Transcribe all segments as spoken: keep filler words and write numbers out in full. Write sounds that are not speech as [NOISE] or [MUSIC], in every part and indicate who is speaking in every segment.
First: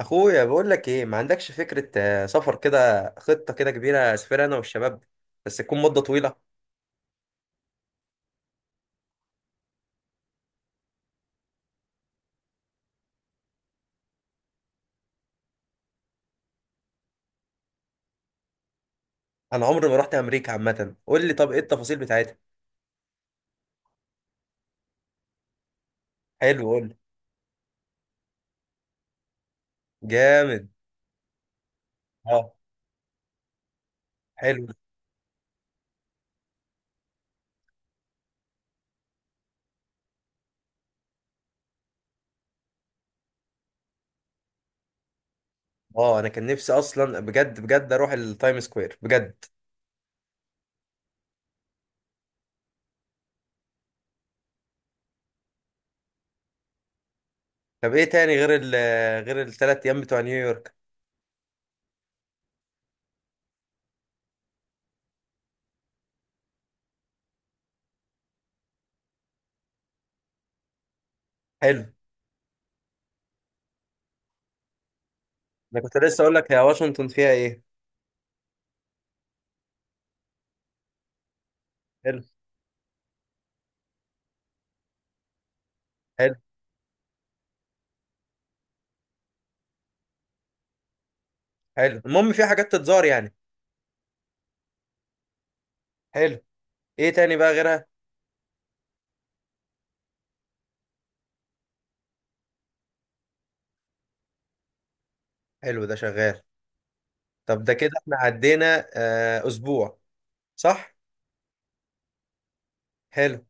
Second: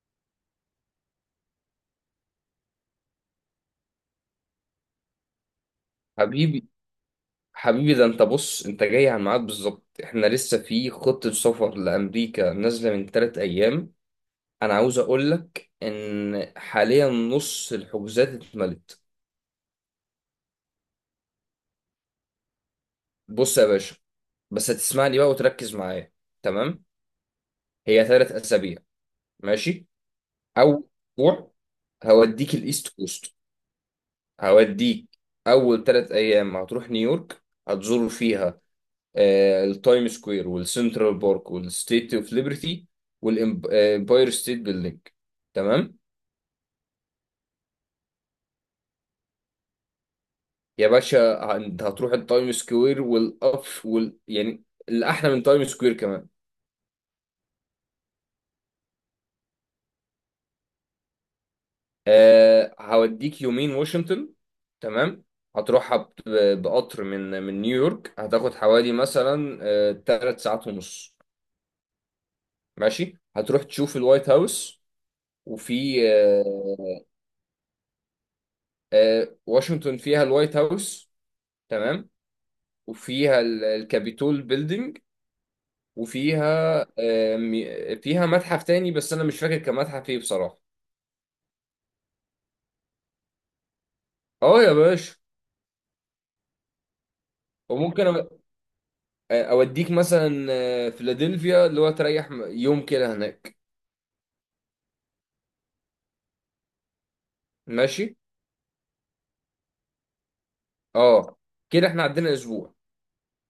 Speaker 1: اخويا بقول لك ايه، ما عندكش فكره. آه، سفر كده، خطه كده كبيره، اسافر انا والشباب. بس تكون مده طويله.
Speaker 2: حبيبي، حبيبي، ده انت بص، انت جاي على الميعاد بالظبط. احنا لسه في خطة سفر لأمريكا نازلة من تلات أيام. أنا عاوز أقول لك إن حاليا نص الحجوزات اتملت.
Speaker 1: انا عمري ما رحت امريكا عامه، قول لي طب ايه التفاصيل بتاعتها؟
Speaker 2: بص يا باشا، بس هتسمعني بقى وتركز معايا.
Speaker 1: حلو، قول
Speaker 2: تمام.
Speaker 1: لي.
Speaker 2: هي تلات أسابيع. ماشي.
Speaker 1: جامد.
Speaker 2: أول أسبوع
Speaker 1: اه،
Speaker 2: هوديك الإيست كوست.
Speaker 1: حلو.
Speaker 2: هوديك أول تلات أيام هتروح نيويورك، هتزور فيها آه، التايم سكوير والسنترال بارك والستيت اوف ليبرتي والامباير ستيت بيلدينج. تمام.
Speaker 1: اه، انا كان نفسي اصلا بجد بجد اروح التايم سكوير بجد.
Speaker 2: يا باشا ه- انت هتروح التايم سكوير والأف وال يعني، الأحلى من تايم سكوير كمان.
Speaker 1: طب ايه تاني غير ال غير الثلاث ايام بتوع نيويورك؟
Speaker 2: أه هوديك يومين واشنطن. تمام. هتروحها ب- بقطر، من من نيويورك هتاخد حوالي مثلا أه ثلاث ساعات ونص ساعات ونص.
Speaker 1: حلو.
Speaker 2: ماشي. هتروح تشوف الوايت هاوس،
Speaker 1: انا كنت
Speaker 2: وفي
Speaker 1: لسه اقول لك يا
Speaker 2: أه
Speaker 1: واشنطن فيها ايه؟
Speaker 2: آه، واشنطن فيها الوايت هاوس. تمام.
Speaker 1: حلو.
Speaker 2: وفيها ال- الكابيتول بيلدينج.
Speaker 1: حلو.
Speaker 2: وفيها آه، مي- فيها متحف تاني، بس انا مش فاكر كان متحف ايه بصراحه.
Speaker 1: حلو، المهم في حاجات تتزار يعني.
Speaker 2: اه يا باشا.
Speaker 1: حلو. ايه تاني بقى غيرها؟
Speaker 2: وممكن أ- اوديك مثلا آه، فيلادلفيا، اللي هو تريح م- يوم كده هناك.
Speaker 1: حلو، ده شغال. طب ده كده
Speaker 2: ماشي.
Speaker 1: احنا عدينا آه، اسبوع. صح.
Speaker 2: اه، كده احنا عندنا اسبوع.
Speaker 1: حلو.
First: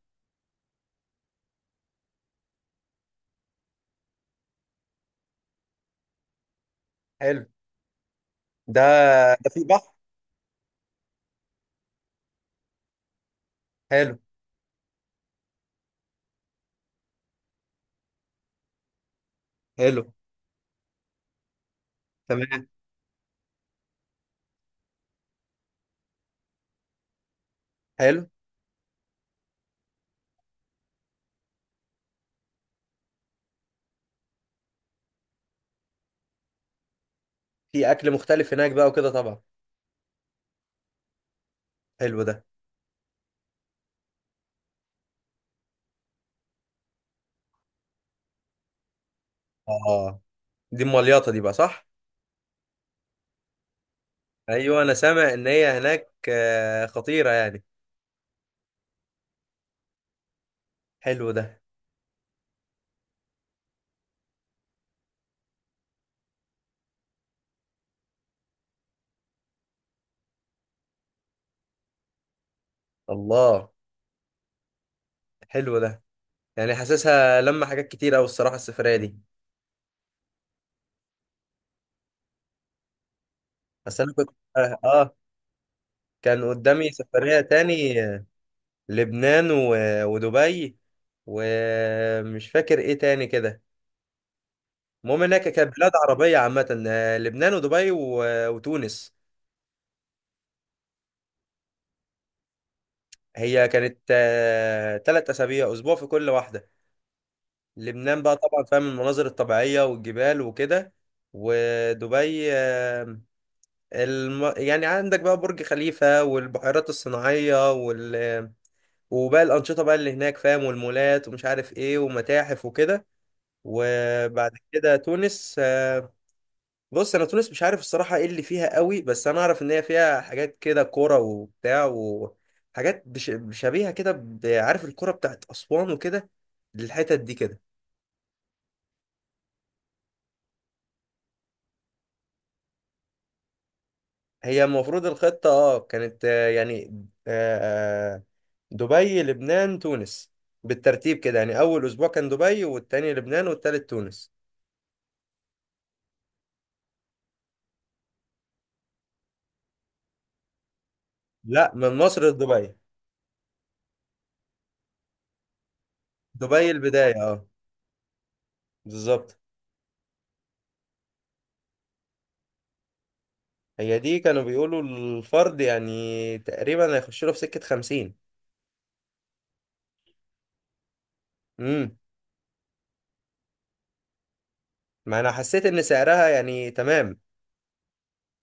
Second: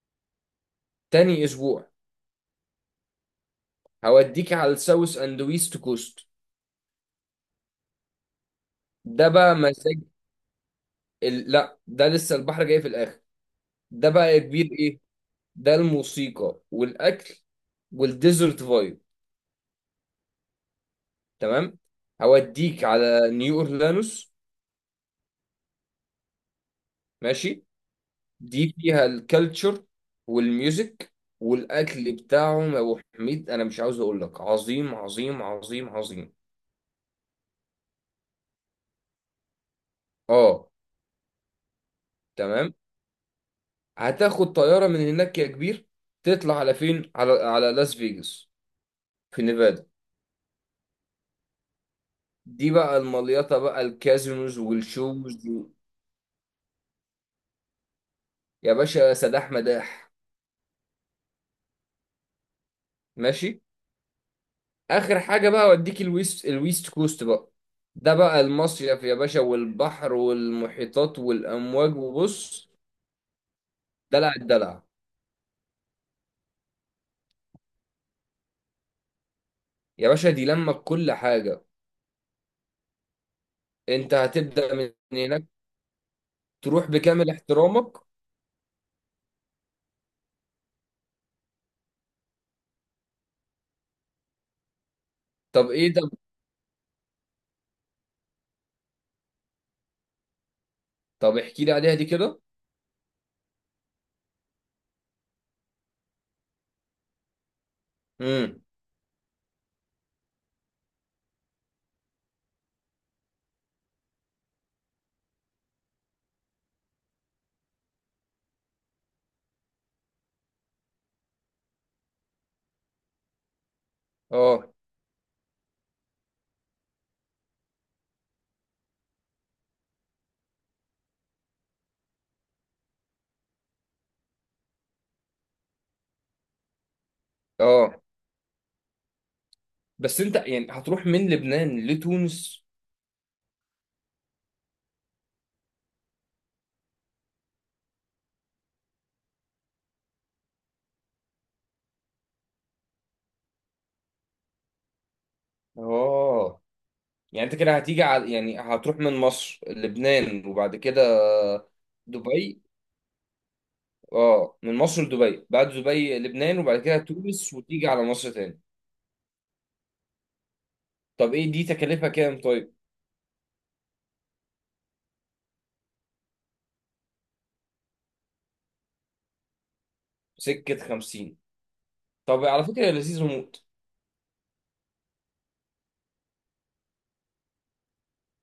Speaker 2: تاني اسبوع هوديك على الساوث اند ويست كوست.
Speaker 1: حلو ده.
Speaker 2: ده
Speaker 1: ده
Speaker 2: بقى
Speaker 1: في بحر.
Speaker 2: مزاج. ال... لا، ده لسه البحر جاي في الاخر. ده
Speaker 1: حلو.
Speaker 2: بقى يا كبير ايه، ده الموسيقى والاكل والديزرت فايب.
Speaker 1: حلو.
Speaker 2: تمام.
Speaker 1: تمام.
Speaker 2: هوديك على نيو اورلانوس. ماشي.
Speaker 1: حلو.
Speaker 2: دي فيها الكالتشر والميوزك والاكل بتاعهم، يا ابو حميد انا مش عاوز اقول لك، عظيم عظيم عظيم عظيم.
Speaker 1: في اكل مختلف هناك بقى وكده طبعا.
Speaker 2: اه.
Speaker 1: حلو ده.
Speaker 2: تمام. هتاخد طياره من هناك يا كبير، تطلع على فين؟ على على لاس فيجاس في نيفادا.
Speaker 1: اه، دي المليطه دي بقى صح.
Speaker 2: دي بقى المليطه بقى، الكازينوز
Speaker 1: ايوه، انا سامع ان
Speaker 2: والشوز و-
Speaker 1: هي هناك آه، خطيره يعني.
Speaker 2: يا باشا سداح مداح.
Speaker 1: حلو ده.
Speaker 2: ماشي. اخر حاجه بقى، اوديك الويست الويست كوست بقى. ده بقى المصيف يا باشا، والبحر والمحيطات والامواج وبص.
Speaker 1: الله.
Speaker 2: دلع الدلع.
Speaker 1: حلو ده. يعني حاسسها لما حاجات كتير قوي الصراحه السفريه دي.
Speaker 2: يا باشا دي لما كل حاجه،
Speaker 1: بس انا
Speaker 2: انت
Speaker 1: كنت،
Speaker 2: هتبدا
Speaker 1: اه
Speaker 2: من
Speaker 1: آه،
Speaker 2: هناك.
Speaker 1: كان قدامي
Speaker 2: تروح بكامل
Speaker 1: سفريه
Speaker 2: احترامك.
Speaker 1: تاني. لبنان و... ودبي، ومش فاكر ايه تاني كده. المهم انها ك-
Speaker 2: طب
Speaker 1: كانت
Speaker 2: ايه
Speaker 1: بلاد
Speaker 2: ده؟
Speaker 1: عربية عامة، آه، لبنان ودبي و... وتونس.
Speaker 2: طب احكي لي عليها دي كده.
Speaker 1: هي كانت ثلاث أسابيع، أسبوع في كل واحدة. لبنان بقى
Speaker 2: امم.
Speaker 1: طبعا، فاهم، المناظر الطبيعية والجبال وكده. ودبي، آه، الم... يعني عندك بقى برج خليفة والبحيرات الصناعية وال... وباقي الأنشطة بقى اللي هناك، فاهم، والمولات ومش عارف ايه ومتاحف وكده. وبعد
Speaker 2: اه،
Speaker 1: كده تونس. آه، بص، انا تونس مش عارف الصراحه ايه اللي فيها قوي، بس انا اعرف ان هي فيها حاجات كده كوره وبتاع، وحاجات بش- شبيهه كده، ب- عارف الكوره بتاعت اسوان وكده، للحتت دي كده.
Speaker 2: اه. بس انت يعني هتروح من لبنان لتونس؟
Speaker 1: هي المفروض الخطه اه كانت، آه، يعني آه، آه، دبي لبنان تونس، بالترتيب كده، يعني اول اسبوع كان دبي والتاني لبنان والتالت تونس.
Speaker 2: اه. يعني انت كده هتيجي على، يعني هتروح من مصر لبنان وبعد كده
Speaker 1: لا، من مصر
Speaker 2: دبي.
Speaker 1: لدبي.
Speaker 2: اه، من مصر لدبي، بعد دبي لبنان،
Speaker 1: دبي
Speaker 2: وبعد كده
Speaker 1: البدايه، اه.
Speaker 2: تونس، وتيجي على مصر تاني.
Speaker 1: بالظبط.
Speaker 2: طب ايه، دي تكلفة كام طيب؟
Speaker 1: هي دي كانوا بيقولوا الفرد يعني تقريبا هيخش له في سكه خمسين.
Speaker 2: سكة خمسين.
Speaker 1: امم.
Speaker 2: طب على فكرة هي لذيذة موت.
Speaker 1: ما انا حسيت ان سعرها يعني تمام،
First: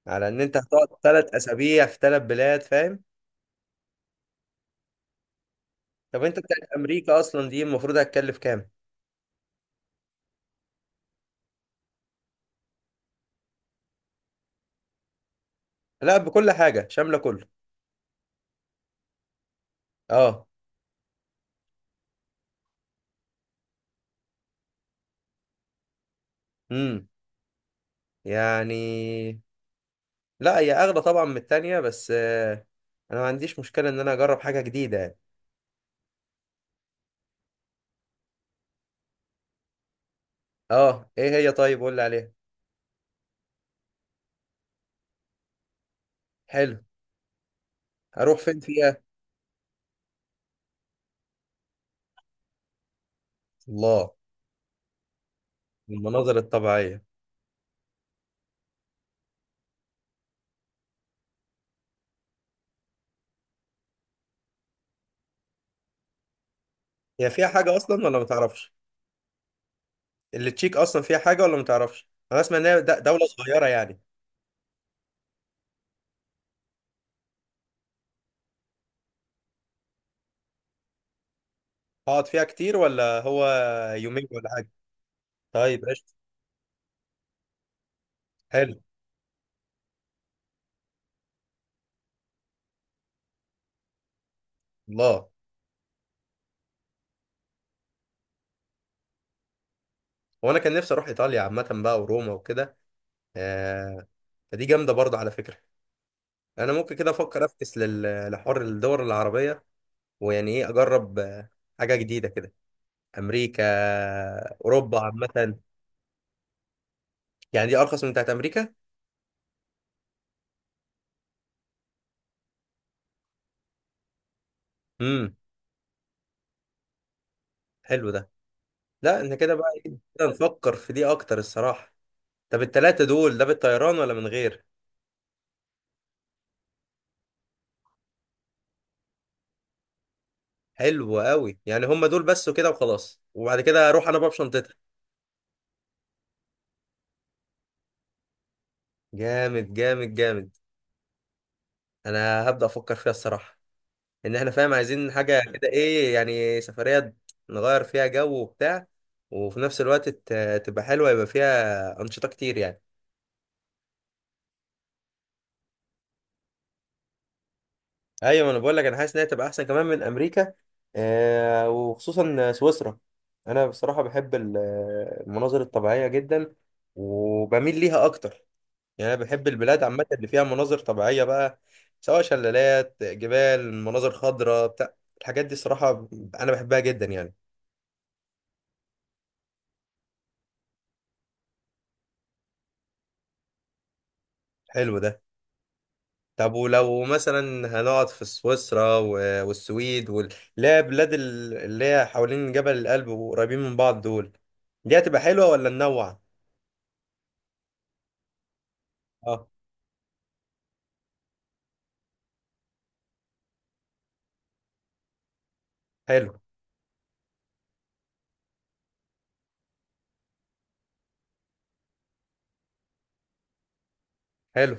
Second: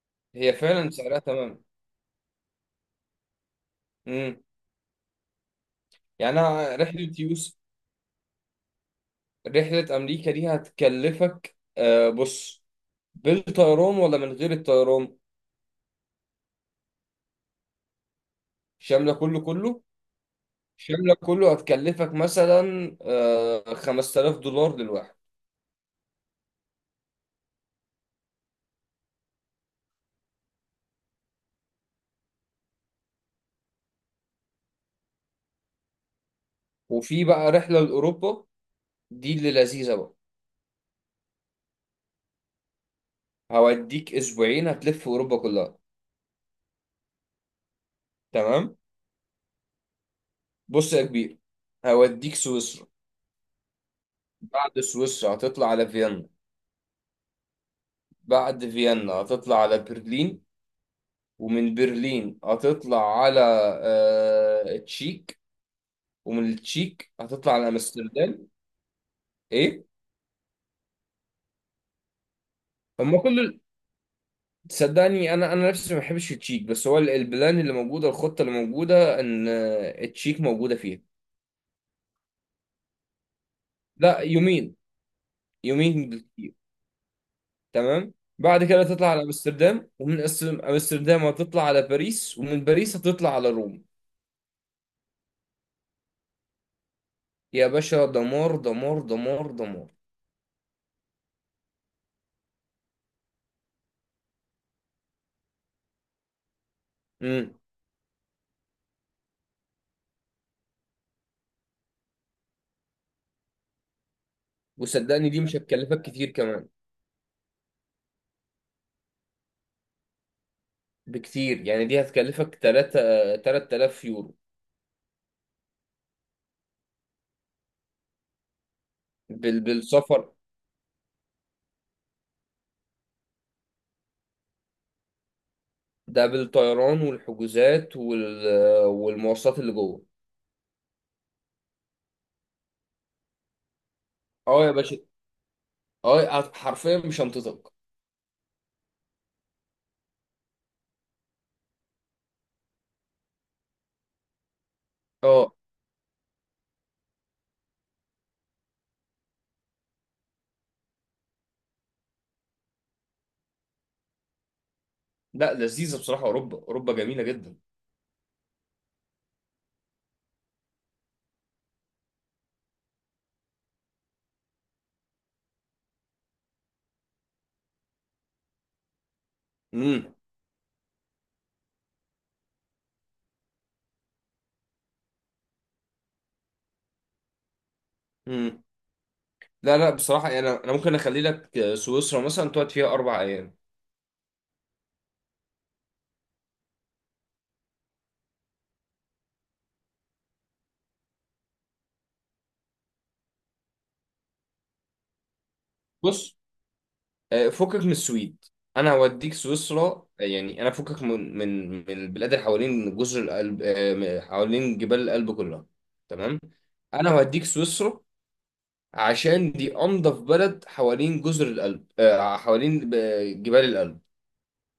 Speaker 1: على ان
Speaker 2: هي
Speaker 1: انت هتقعد
Speaker 2: فعلا سعرها
Speaker 1: ثلاث
Speaker 2: تمام.
Speaker 1: اسابيع في ثلاث بلاد، فاهم.
Speaker 2: امم.
Speaker 1: طب انت
Speaker 2: يعني
Speaker 1: بتاعت
Speaker 2: انا رحلة
Speaker 1: امريكا اصلا
Speaker 2: يوسف،
Speaker 1: دي المفروض هتكلف كام؟
Speaker 2: رحلة امريكا دي هتكلفك، آه بص، بالطيران ولا من غير الطيران؟
Speaker 1: لا، بكل حاجه، شامله كله.
Speaker 2: شاملة كله كله،
Speaker 1: اه.
Speaker 2: شاملة كله هتكلفك مثلا آه خمس تلاف دولار للواحد.
Speaker 1: امم. يعني لا هي اغلى طبعا من التانية، بس آه، انا ما عنديش مشكله ان انا اجرب حاجه جديده يعني.
Speaker 2: وفي بقى رحلة لأوروبا، دي اللي لذيذة بقى.
Speaker 1: اه، ايه هي؟ طيب قول لي عليها.
Speaker 2: هوديك اسبوعين هتلف اوروبا كلها.
Speaker 1: حلو. هروح فين
Speaker 2: تمام.
Speaker 1: فيها؟
Speaker 2: بص يا كبير، هوديك سويسرا.
Speaker 1: الله.
Speaker 2: بعد سويسرا هتطلع على فيينا،
Speaker 1: المناظر الطبيعيه.
Speaker 2: بعد فيينا هتطلع على برلين، ومن برلين هتطلع على آه، تشيك، ومن التشيك
Speaker 1: هي فيها
Speaker 2: هتطلع على
Speaker 1: حاجه اصلا ولا ما
Speaker 2: امستردام.
Speaker 1: تعرفش؟
Speaker 2: ايه،
Speaker 1: اللي تشيك اصلا فيها حاجه ولا ما تعرفش؟ انا اسمع ان هي د-
Speaker 2: هما
Speaker 1: دوله
Speaker 2: كل
Speaker 1: صغيره يعني.
Speaker 2: تصدقني، انا انا نفسي ما بحبش التشيك، بس هو ال- البلان اللي موجوده، الخطه اللي موجوده ان آه، التشيك موجوده فيها.
Speaker 1: هقعد فيها كتير ولا هو
Speaker 2: لا،
Speaker 1: يومين ولا حاجة؟
Speaker 2: يومين.
Speaker 1: طيب، قشطة.
Speaker 2: يومين. تمام. بعد
Speaker 1: حلو.
Speaker 2: كده تطلع على امستردام، ومن أس- امستردام هتطلع على باريس، ومن باريس هتطلع على روم.
Speaker 1: الله.
Speaker 2: يا باشا دمار دمار دمار دمار.
Speaker 1: وانا كان نفسي اروح ايطاليا عامة بقى وروما وكده. آه. فدي جامدة برضه على فكرة. انا ممكن كده افكر
Speaker 2: امم.
Speaker 1: افكس لل- لحوار الدول العربية، ويعني ايه، اجرب آه، حاجة جديدة كده. امريكا، اوروبا
Speaker 2: وصدقني دي مش
Speaker 1: عامة.
Speaker 2: هتكلفك كتير كمان،
Speaker 1: يعني دي ارخص من بتاعت امريكا؟
Speaker 2: بكتير. يعني دي هتكلفك تلاتة 3000 يورو.
Speaker 1: امم. حلو ده. لا احنا كده
Speaker 2: بال...
Speaker 1: بقى، إيه، كده
Speaker 2: بالسفر.
Speaker 1: نفكر في دي اكتر الصراحة. طب التلاتة دول ده بالطيران ولا من غير؟
Speaker 2: ده بالطيران والحجوزات وال... والمواصلات اللي جوه.
Speaker 1: حلو قوي. يعني هم دول بس وكده وخلاص، وبعد كده اروح انا بقى
Speaker 2: اه يا
Speaker 1: بشنطتها.
Speaker 2: باشا. اه هت- حرفيا مش هنطقك.
Speaker 1: جامد جامد جامد. انا هبدأ افكر فيها الصراحة. ان احنا، فاهم، عايزين حاجة
Speaker 2: اه.
Speaker 1: كده، ايه يعني، سفرية نغير فيها جو وبتاع، وفي نفس الوقت ت- تبقى حلوة، يبقى فيها أنشطة كتير يعني.
Speaker 2: لا، لذيذه بصراحه، اوروبا، اوروبا جميله جدا.
Speaker 1: ايوه، ما انا بقول لك، انا حاسس انها تبقى احسن كمان من امريكا، آه وخصوصا سويسرا. انا بصراحة بحب ال- المناظر الطبيعية جدا، وبميل ليها اكتر. يعني انا بحب البلاد عامه اللي فيها مناظر طبيعيه بقى، سواء شلالات، جبال، مناظر خضراء، بتاع الحاجات دي صراحه انا بحبها جدا يعني.
Speaker 2: امم. لا، لا، بصراحة يعني، أنا أنا ممكن أخلي لك آه، سويسرا مثلا تقعد فيها أربع أيام.
Speaker 1: حلو ده. طب ولو مثلا هنقعد في سويسرا و- والسويد وال- اللي هي بلاد ال- اللي هي حوالين جبل الألب وقريبين من بعض، دول دي هتبقى حلوه ولا ننوع؟
Speaker 2: بص، آه، فكك من السويد. أنا هوديك
Speaker 1: اه،
Speaker 2: سويسرا. آه، يعني أنا فكك من من من البلاد اللي حوالين جزر القلب، آه، حوالين جبال الألب كلها.
Speaker 1: حلو.
Speaker 2: تمام. أنا هوديك سويسرا، عشان دي أنظف بلد حوالين جزر القلب، آه، حوالين آه، جبال الألب.
Speaker 1: حلو.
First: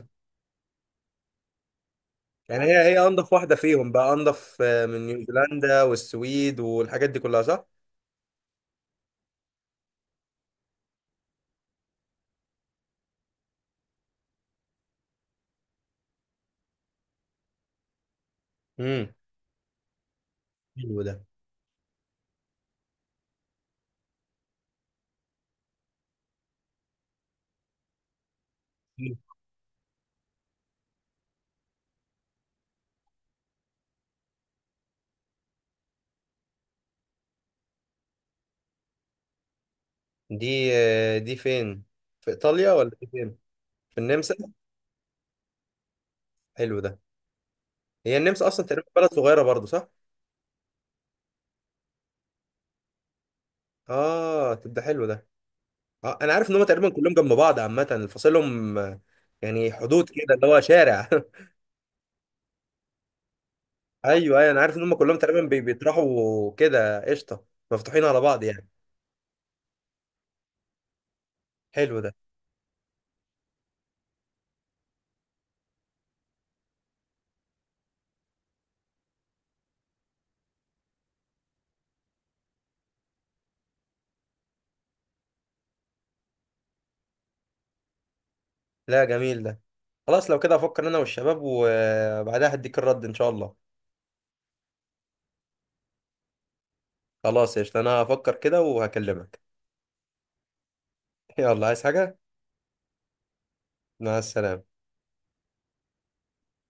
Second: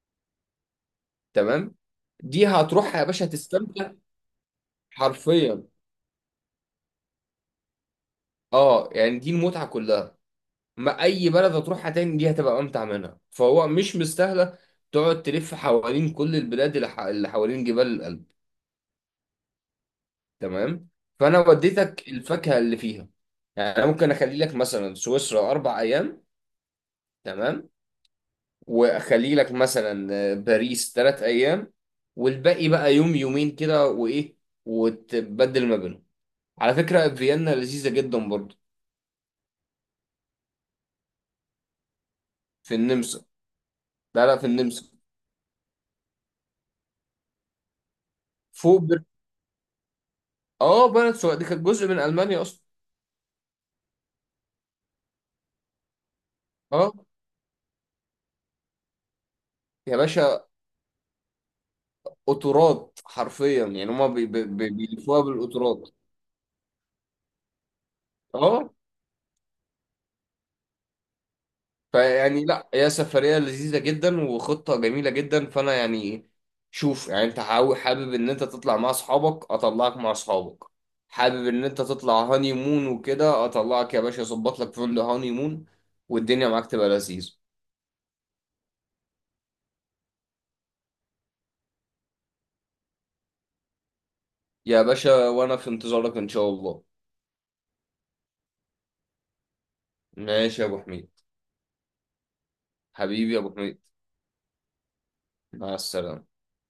Speaker 2: تمام. دي
Speaker 1: يعني هي
Speaker 2: هتروح يا
Speaker 1: هي
Speaker 2: باشا
Speaker 1: انضف واحده فيهم
Speaker 2: تستمتع.
Speaker 1: بقى، انضف، آه، من
Speaker 2: حرفيا.
Speaker 1: نيوزيلندا والسويد والحاجات دي كلها، صح.
Speaker 2: اه يعني دي المتعة كلها. ما اي بلد هتروحها تاني دي هتبقى امتع منها، فهو مش مستاهله تقعد تلف حوالين كل البلاد اللي ح- اللي حوالين جبال الألب.
Speaker 1: امم.
Speaker 2: تمام.
Speaker 1: حلو ده.
Speaker 2: فانا وديتك الفاكهه اللي فيها. يعني انا ممكن اخلي لك مثلا سويسرا اربع ايام. تمام. واخلي لك مثلا آه، باريس ثلاث ايام. والباقي بقى يوم يومين كده وايه، وتبدل ما بينهم. على فكره فيينا لذيذه جدا برضه.
Speaker 1: دي، آه، دي فين، في ايطاليا
Speaker 2: في
Speaker 1: ولا دي
Speaker 2: النمسا.
Speaker 1: فين؟ في
Speaker 2: لا،
Speaker 1: النمسا.
Speaker 2: لا، في النمسا.
Speaker 1: حلو ده. هي النمسا اصلا
Speaker 2: فوق
Speaker 1: تقريبا
Speaker 2: بر...
Speaker 1: بلد صغيره برضو، صح؟
Speaker 2: اه، بلد سويسرا دي كانت جزء من المانيا اصلا.
Speaker 1: اه، تبقى حلو ده. آه انا عارف ان هم تقريبا
Speaker 2: اه
Speaker 1: كلهم جنب بعض عامه، فاصلهم آه، يعني
Speaker 2: يا
Speaker 1: حدود كده اللي
Speaker 2: باشا،
Speaker 1: هو شارع [LAUGHS]
Speaker 2: قطورات حرفيا، يعني هما بي-
Speaker 1: ايوه
Speaker 2: بي-
Speaker 1: ايوه، انا
Speaker 2: بي-
Speaker 1: عارف ان هم كلهم
Speaker 2: بيلفوها
Speaker 1: تقريبا بي-
Speaker 2: بالقطورات.
Speaker 1: بيطرحوا كده، قشطه، مفتوحين على بعض يعني.
Speaker 2: اه.
Speaker 1: حلو ده.
Speaker 2: فيعني لا، هي سفرية لذيذة جدا وخطة جميلة جدا، فانا يعني شوف، يعني انت حاو- حابب ان انت تطلع مع اصحابك، اطلعك مع اصحابك. حابب ان انت تطلع هاني مون وكده، اطلعك يا باشا، اظبط لك فندق هاني مون والدنيا معاك تبقى لذيذة.
Speaker 1: لا، جميل ده. خلاص، لو كده هفكر انا والشباب، وبعدها هديك الرد ان شاء الله.
Speaker 2: يا باشا وانا في انتظارك ان شاء الله.
Speaker 1: خلاص، قشطه، انا هفكر كده وهكلمك.
Speaker 2: ماشي يا ابو حميد.
Speaker 1: [LAUGHS] يلا، عايز حاجه؟
Speaker 2: حبيبي يا ابو حميد.
Speaker 1: مع السلامه.
Speaker 2: مع السلامة.